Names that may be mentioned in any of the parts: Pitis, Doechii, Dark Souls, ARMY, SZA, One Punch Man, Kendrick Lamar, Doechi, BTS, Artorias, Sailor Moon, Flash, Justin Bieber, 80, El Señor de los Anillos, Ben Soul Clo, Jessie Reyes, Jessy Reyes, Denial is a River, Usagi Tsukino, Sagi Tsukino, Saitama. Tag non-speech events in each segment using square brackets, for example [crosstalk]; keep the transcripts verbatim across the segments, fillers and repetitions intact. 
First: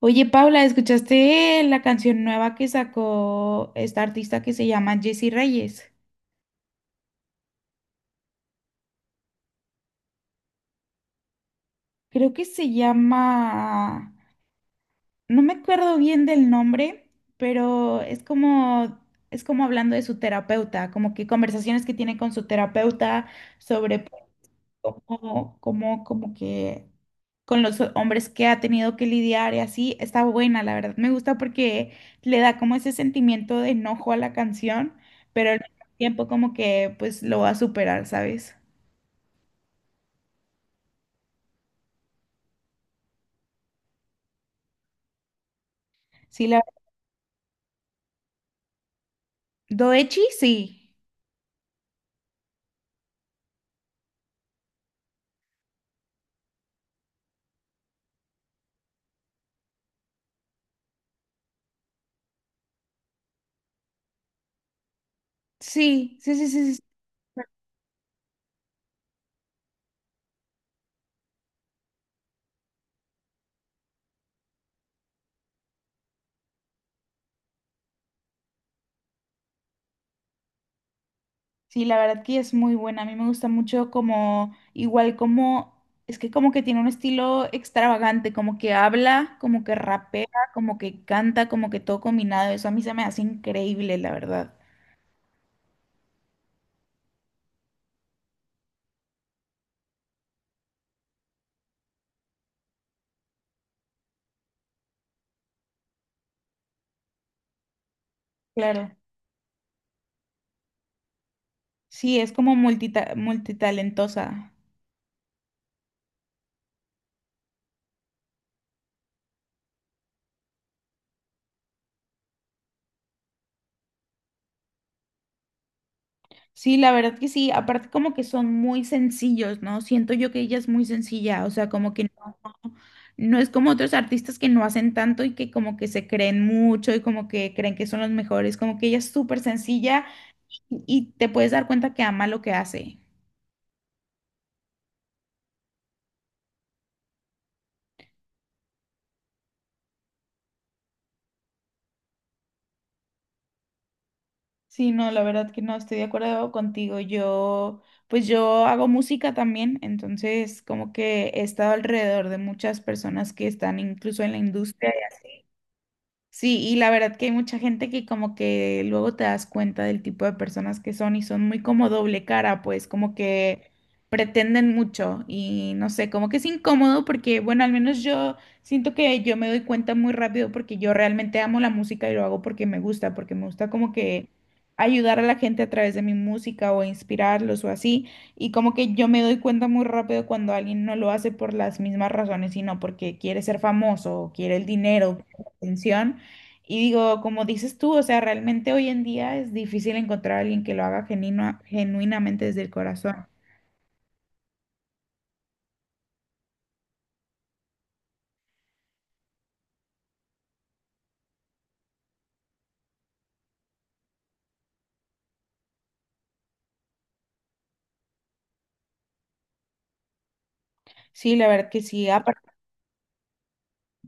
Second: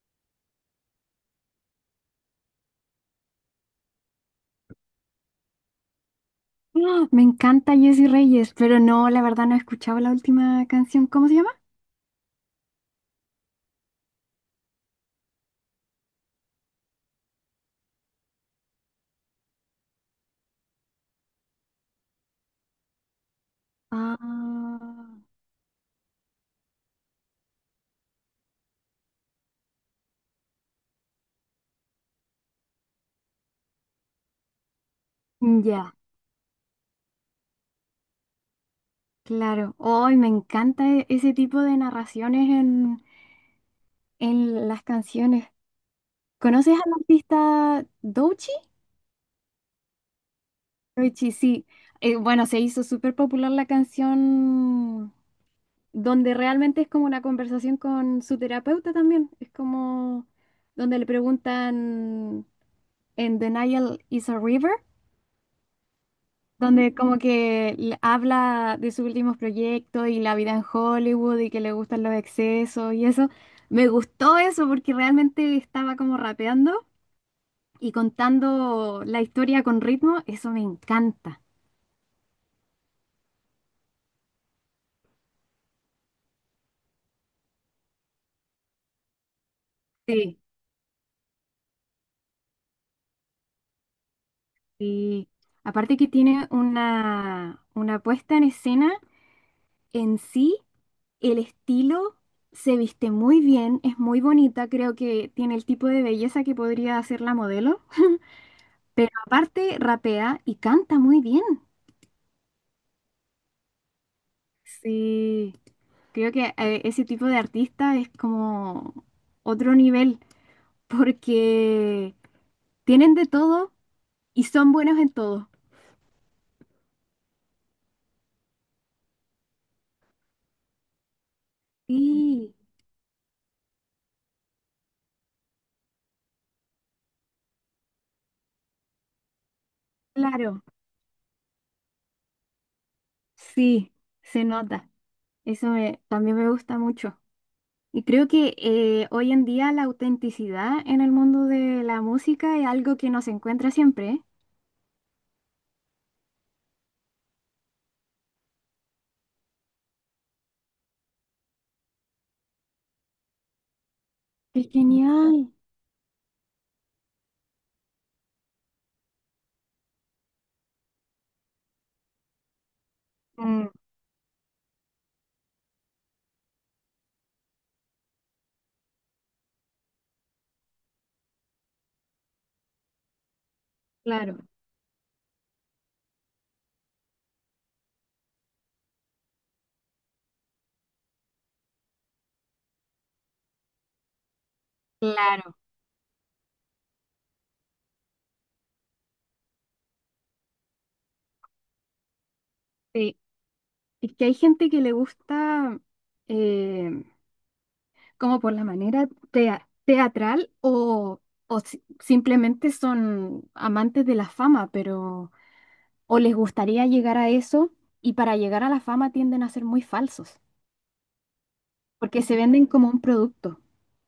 Oye, Paula, ¿escuchaste eh, la canción nueva que sacó esta artista que se llama Jessie Reyes? [gasps] ¡Ah! Me encanta Jessy Reyes, pero no, la verdad no he escuchado la última canción. ¿Cómo se llama? Creo que se llama, no me acuerdo bien del nombre, pero es como es como hablando de su terapeuta, como que conversaciones que tiene con su terapeuta sobre Ah, como, como, como que con los hombres que ha tenido que lidiar y así, está buena, la verdad. Me gusta porque le da como ese sentimiento de enojo a la canción, pero al mismo ya, tiempo como que pues lo va a superar, ¿sabes? claro. Hoy me encanta e- ese tipo de narraciones en, en las canciones. Sí, la... ¿Conoces al artista Doechii? Doechi, sí. Doechii, sí. Eh, bueno, se hizo súper popular la canción donde realmente es como una conversación con su terapeuta también. Es como donde le preguntan en Denial is a River. Sí, sí, sí, sí, sí, sí. Donde como que l- habla de sus últimos proyectos y la vida en Hollywood y que le gustan los excesos y eso. Me gustó eso porque realmente estaba como rapeando y contando la historia con ritmo, eso me encanta. Sí, la verdad que es muy buena. A mí me gusta mucho como, igual como, es que como que tiene un estilo extravagante, como que habla, como que rapea, Sí. como que canta, como que todo combinado. Eso a mí se me hace increíble, la verdad. Y aparte que tiene una, una puesta en escena en sí, el estilo, se viste muy bien, es muy bonita, creo que tiene el tipo de belleza que podría hacer la modelo. Claro. Pero aparte rapea y canta muy bien. Sí, es como multita multitalentosa. Sí, creo que eh, ese tipo de artista es como otro nivel, porque tienen de todo y son buenos en todo. Sí, la verdad que sí, aparte como que son muy sencillos, ¿no? Siento yo que ella es muy sencilla, o sea, como que no, Sí, no es como otros artistas que no hacen tanto y que como que se creen mucho y como que creen que son los mejores, como que ella es súper sencilla claro, y te puedes dar cuenta que ama lo que hace. sí, se nota. Eso me- también me gusta mucho. Y creo que eh, hoy en día la autenticidad en el mundo de la música es algo que nos encuentra siempre, ¿eh? Sí, no, la verdad que no, estoy de acuerdo contigo. Yo, pues yo hago música también, entonces como que he estado alrededor de muchas personas que están incluso en la ¡Qué industria, y así. genial! Sí, y la verdad que hay mucha gente que como que luego te das cuenta del tipo de personas que son y son muy como doble cara, pues como Mm, que pretenden mucho y no sé, como que es incómodo porque, bueno, al menos yo siento que yo me doy cuenta muy rápido porque yo realmente amo la música y lo hago porque me gusta, porque me gusta como que claro, ayudar a la gente a través de mi música o inspirarlos o así, y como que yo me doy cuenta muy rápido cuando alguien no lo hace por las mismas razones, sino porque quiere ser famoso o quiere el dinero, quiere la claro, atención. Y digo, como dices tú, o sea, realmente hoy en día es difícil encontrar a alguien que lo haga genuino- genuinamente desde el sí. corazón. Es que hay gente que le gusta eh, como por la manera tea- teatral o, o si- simplemente son amantes de la fama, pero o les gustaría llegar a eso y para llegar a la fama tienden a ser muy falsos, Sí, la verdad que sí. porque se Aparte, venden como un producto.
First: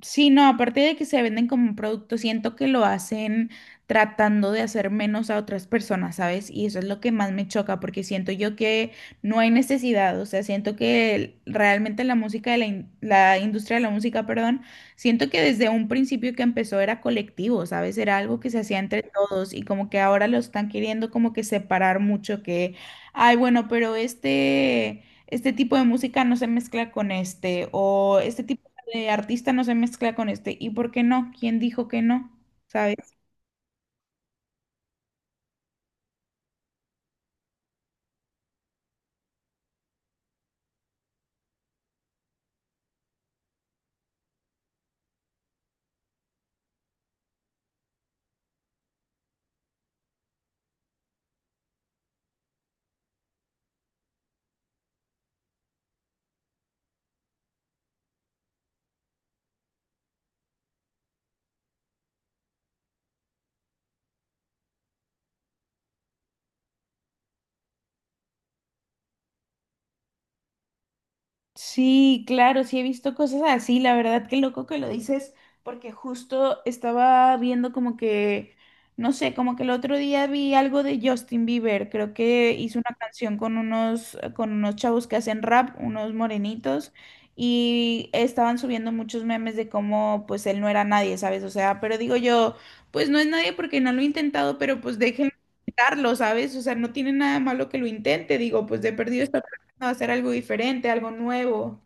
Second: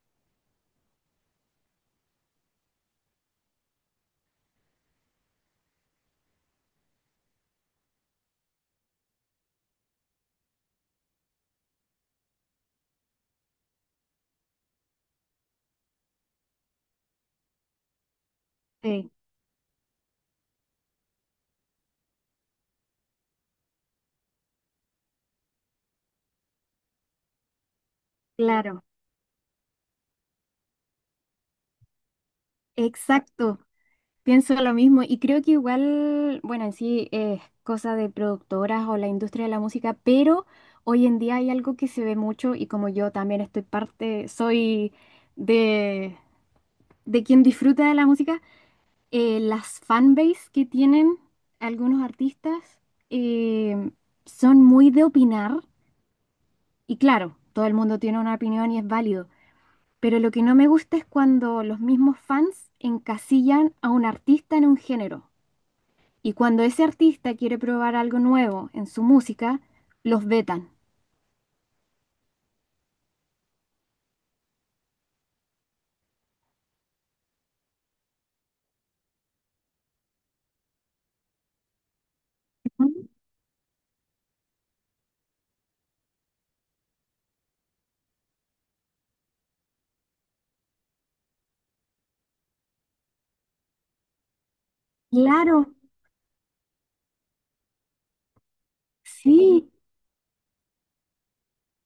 sí, no, aparte de que se venden como un producto, siento que lo hacen tratando de hacer menos a otras personas, ¿sabes? Y eso es lo que más me choca, porque siento yo que no hay necesidad, o sea, siento que el- realmente la música de la, in- la industria de la música, perdón, siento que desde un principio que empezó era colectivo, ¿sabes? Era algo que se hacía entre Sí, todos y como que ahora lo están queriendo como que separar mucho, que, ay, bueno, pero este... Este tipo de música no se mezcla con este, o este tipo claro, de artista no se mezcla con este. ¿Y por qué no? ¿Quién dijo que no? ¿Sabes? exacto. Pienso lo mismo y creo que igual, bueno, en sí es cosa de productoras o la industria de la música, pero hoy en día hay algo que se ve mucho y como yo también estoy parte, soy de, de quien disfruta de la música, eh, las fanbase que tienen algunos artistas, eh, son muy de opinar y claro, todo el mundo tiene una opinión y es válido, pero lo que no me gusta es cuando los mismos fans encasillan a un artista en un género. Y cuando ese artista quiere probar algo nuevo en su música, los vetan. Sí, claro, sí he visto cosas así, la verdad qué loco que lo dices, porque justo estaba viendo como que, no sé, como que el otro día vi algo de Justin Bieber, creo que hizo una Ujú. canción con unos, con unos chavos que hacen rap, unos morenitos, y estaban subiendo muchos memes de cómo pues él no era nadie, ¿sabes? O sea, pero digo yo, pues no es nadie porque no lo he intentado, pero pues déjenlo Claro, intentarlo, ¿sabes? O sea, no tiene nada malo que lo intente, digo, pues de perdido sí. no, hacer algo diferente, algo nuevo,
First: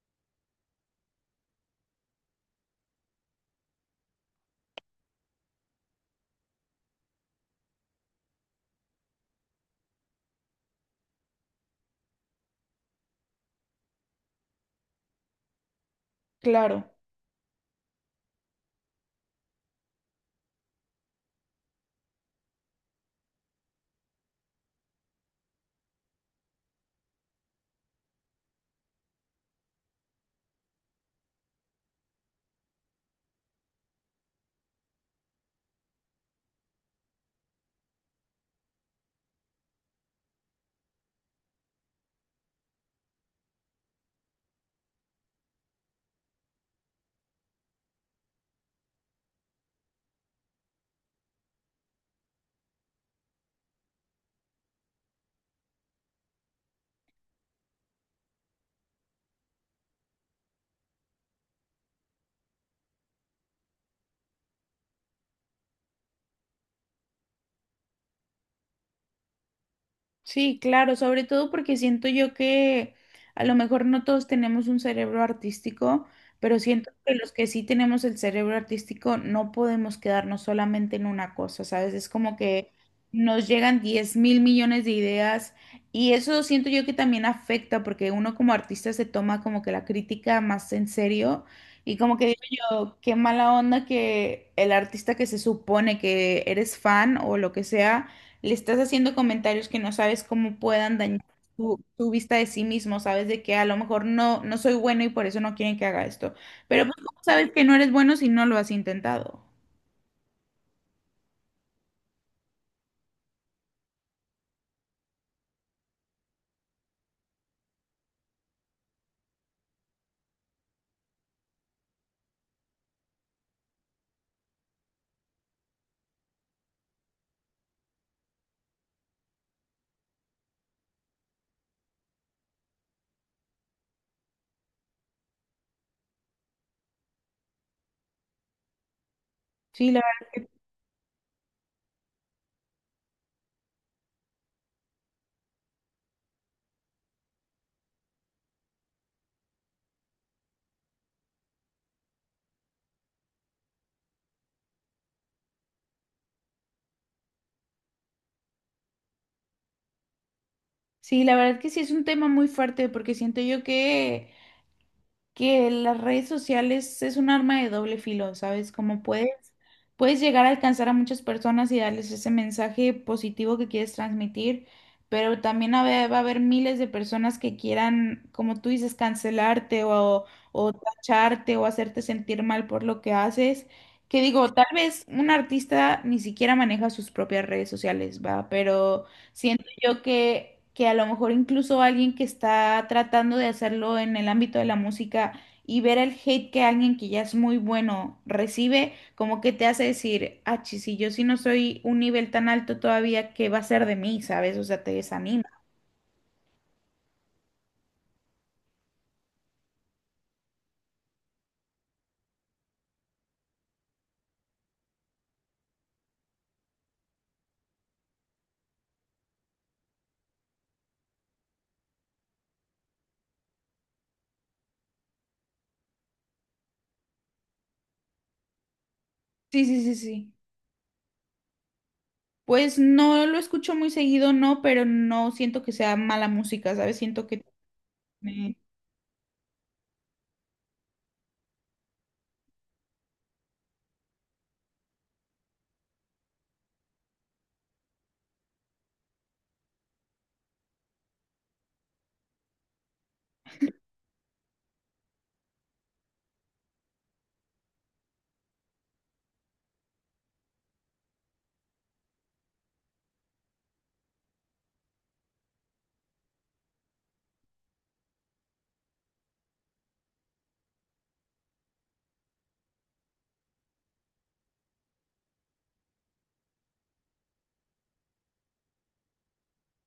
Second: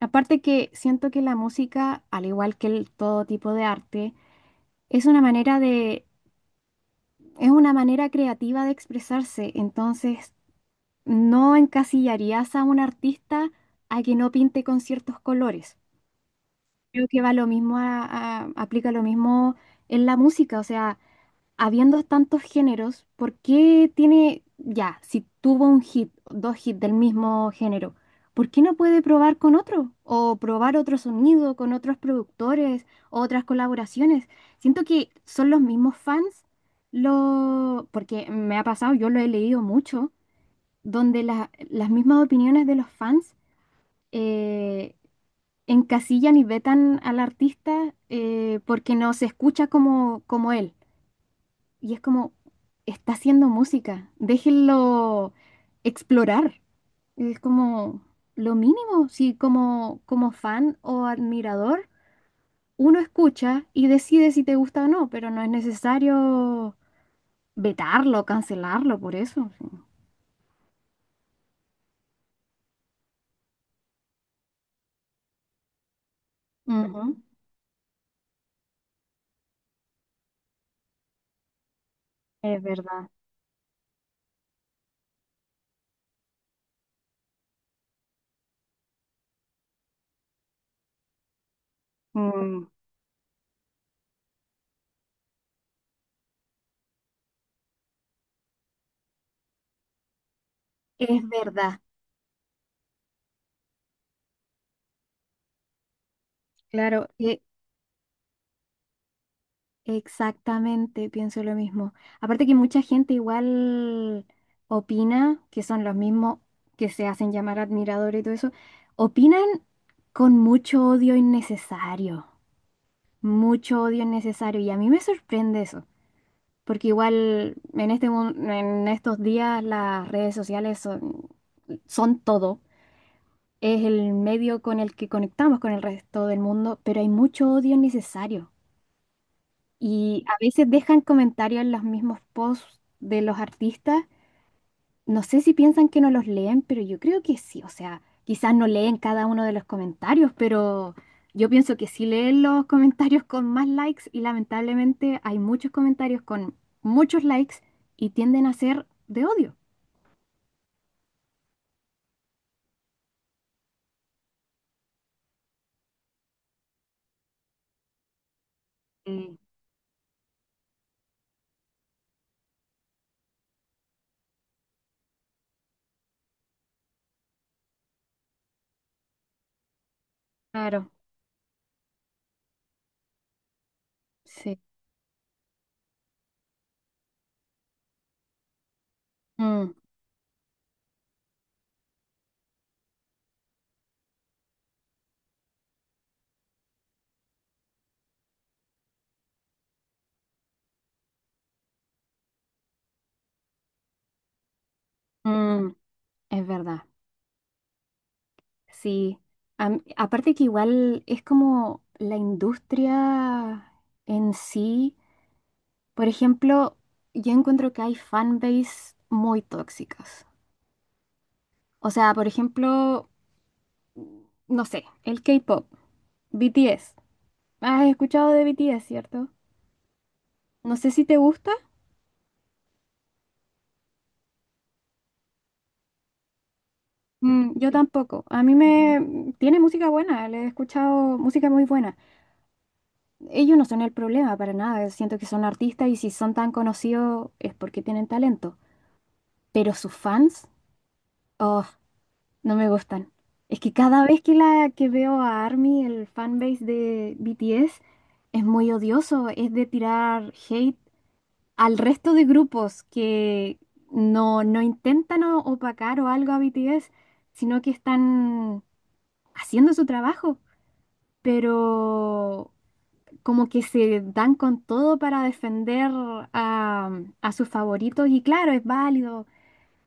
Aparte que siento que la música, al igual que el- todo tipo de arte, es una manera de, es una manera creativa de expresarse. Entonces, no encasillarías a un artista a que no pinte con ciertos colores. claro. Creo que va lo mismo a- a- aplica lo mismo en la música. O sea, habiendo tantos géneros, ¿por qué tiene, ya, si tuvo un hit, dos hits del mismo género, ¿por qué no puede probar con otro? O probar otro sonido con otros productores, otras colaboraciones. Siento que son los mismos fans, lo, porque me ha pasado, yo lo he leído mucho, donde la- las mismas opiniones de los fans, eh, encasillan y vetan al artista, eh, porque no se escucha como, como él. Y es como, está haciendo música, déjenlo explorar. Es como lo mínimo, si como, como fan o admirador uno escucha y decide si te gusta o no, pero no es necesario vetarlo, cancelarlo por eso. Sí. Sí, claro, sobre todo porque siento yo que a lo mejor no todos tenemos un cerebro artístico, pero siento Ujú, que los que sí tenemos el cerebro artístico no podemos quedarnos solamente en una cosa, ¿sabes? Es como es que verdad. nos llegan diez mil millones de ideas y eso siento yo que también afecta porque uno como artista se toma como que la crítica más en serio y como que digo Mm, yo, qué mala onda que el artista que se supone que eres fan o lo que sea le estás haciendo comentarios que no sabes cómo puedan es dañar verdad. tu, tu vista de sí mismo, sabes de que a lo mejor no, no soy bueno y por eso no quieren que haga esto. Pero pues, Claro, ¿cómo Eh, sabes que no eres bueno si no lo has intentado? exactamente, pienso lo mismo. Aparte que mucha gente igual opina, que son los mismos que se hacen llamar admiradores y todo eso, opinan con mucho odio innecesario, mucho odio innecesario. Y a mí me sorprende eso, porque igual en este, mun- en estos días las redes sociales son, son todo. Es el medio con el que conectamos con el resto del mundo, pero hay mucho odio innecesario. Sí, la Y verdad a que, veces dejan comentarios en los mismos posts de los artistas. No sé si piensan que no los leen, pero yo creo que sí. O sea, quizás no leen cada uno de los comentarios, pero yo pienso que sí leen los comentarios con más likes y lamentablemente hay muchos comentarios con muchos likes y tienden a ser de odio. sí, la verdad que sí es un tema muy fuerte porque siento yo que que las redes sociales es un arma de doble filo, ¿sabes? Como Mm. puedes, puedes llegar a alcanzar a muchas personas y darles ese mensaje positivo que quieres transmitir, pero también a ve- va a haber miles de personas que quieran, como tú dices, cancelarte o, o Claro, tacharte o hacerte sentir mal por lo que haces. Que digo, sí. tal vez un artista ni siquiera maneja sus propias redes sociales, ¿va? Pero siento Mm, yo que, que a lo mejor incluso alguien que está tratando de hacerlo en el ámbito de la música y ver el hate que alguien que ya es muy bueno recibe, como que te hace decir, ah, chis, si yo sí no soy un nivel tan alto todavía, ¿qué va a ser de mí? ¿Sabes? O sea, te desanima. mm, es verdad, sí. Am- aparte que igual es como la industria en sí. Por ejemplo, yo encuentro que hay fanbase muy tóxicas. O sea, por ejemplo, no sé, el K-pop, B T S. ¿Has escuchado de B T S, cierto? Sí, sí, sí, sí. No sé si te gusta. Pues no lo escucho muy seguido, no, pero no siento que sea mala música, ¿sabes? Siento que... Mm, yo tampoco. A mí tiene... me... Tiene música buena, le he escuchado música muy buena. Ellos no son el problema para nada. Siento que son artistas y si son tan conocidos es porque tienen talento. Pero sus fans, oh, no me gustan. Es que cada vez que la que veo a ARMY, el fanbase de B T S, es muy odioso, es de tirar hate al resto de grupos que no, no intentan o- opacar o algo a B T S, sino que están haciendo su trabajo, pero como que se dan con todo para defender a, a sus favoritos y claro, es válido,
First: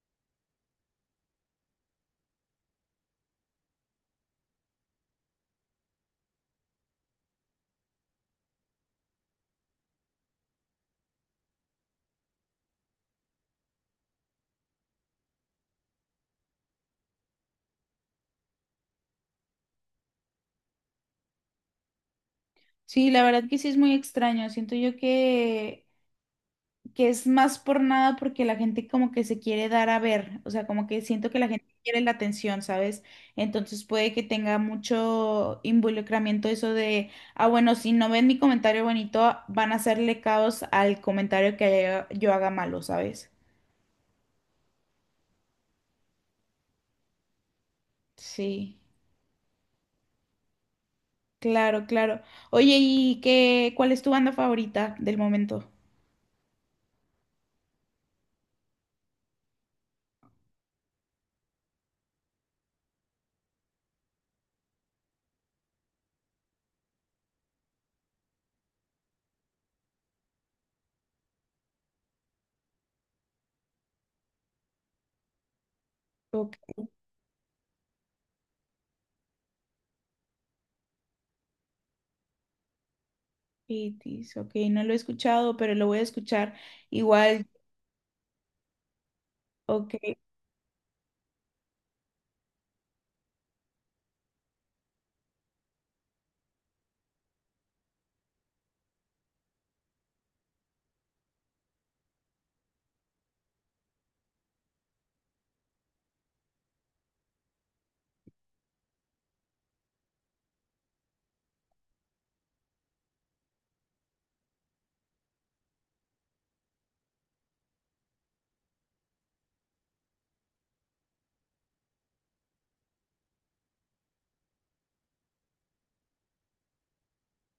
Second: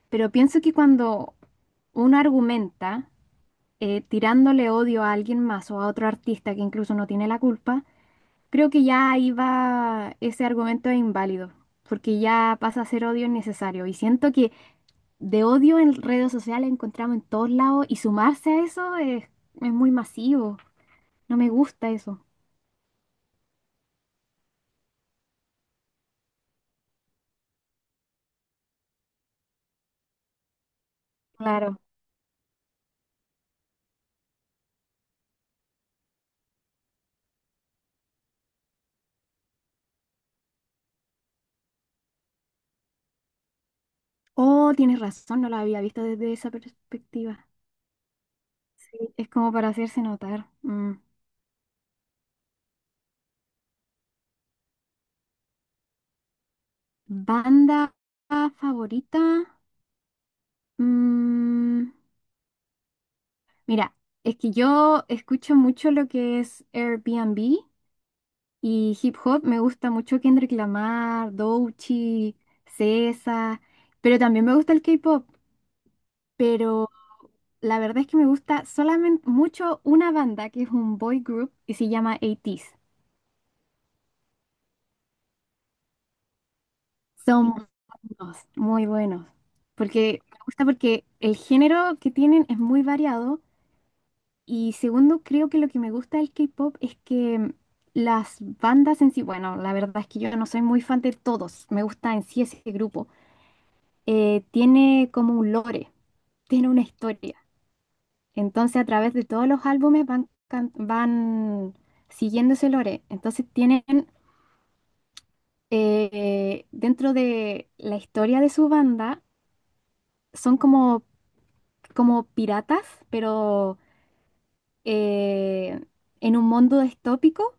pero pienso que cuando uno argumenta, eh, tirándole odio a alguien más o a otro artista que incluso no tiene la culpa, creo que ya ahí va ese argumento es inválido, porque ya pasa a ser odio innecesario. Y siento que de odio en redes sociales encontramos en todos lados y sumarse a eso es, es muy masivo. No me gusta eso. Sí, la verdad que sí es muy extraño. Siento yo que que es más por nada porque la gente como que se quiere dar a ver, o sea, como que siento que la gente Claro. quiere la atención, ¿sabes? Entonces puede que tenga mucho involucramiento eso de, ah, bueno, si no ven mi comentario bonito, van a hacerle caos al comentario que haya- yo haga malo, ¿sabes? Oh, tienes razón, no la había visto desde esa perspectiva. Sí, Sí. Es como para hacerse notar. Mm. claro, claro. Oye, ¿y qué, cuál es tu banda favorita del momento? Banda favorita. Mm. Mira, es que yo escucho mucho lo que es Airbnb y hip hop. Me gusta mucho Kendrick Lamar, Doechii, S Z A, pero también me gusta el K-pop. Ok, Pero la verdad es que me gusta solamente mucho una banda que es un boy group y se llama ochenta. Pitis, ok, no lo he escuchado, pero lo voy a escuchar igual. Son buenos, muy buenos. Ok, Porque me gusta porque el género que tienen es muy variado. Y segundo, creo que lo que me gusta del K-pop es que mm, las bandas en sí, bueno, la verdad es que yo no soy muy fan de todos, me gusta en sí ese grupo, eh, tiene como un lore, [laughs] tiene una historia. Entonces a través de todos los álbumes van, can- van siguiendo ese lore. Entonces tienen, eh, dentro de la historia de su banda, son como, como piratas, pero eh, en un mundo distópico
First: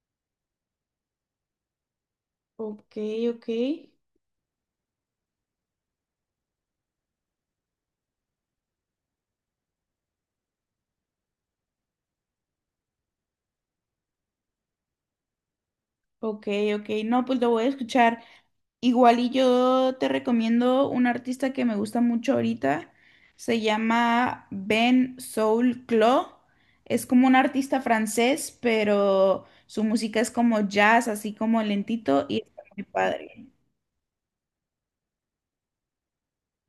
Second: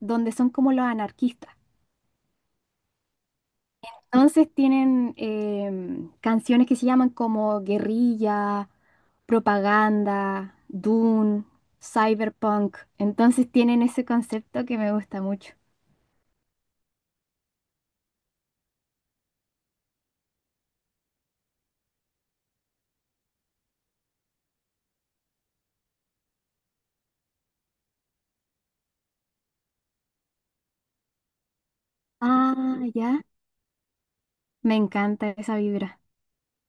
donde son como los anarquistas. ok, ok. Entonces tienen em, canciones que se llaman como Guerrilla, Propaganda, Dune, Cyberpunk. Entonces tienen ese concepto que me gusta mucho. Ok, ok, no, pues lo voy a escuchar. Igual y yo te recomiendo un artista que me gusta mucho ahorita. Se llama Ben Soul Clo. Es como un artista francés, pero su música es como jazz, así como lentito y está Ah, muy ya. padre. Me encanta esa vibra.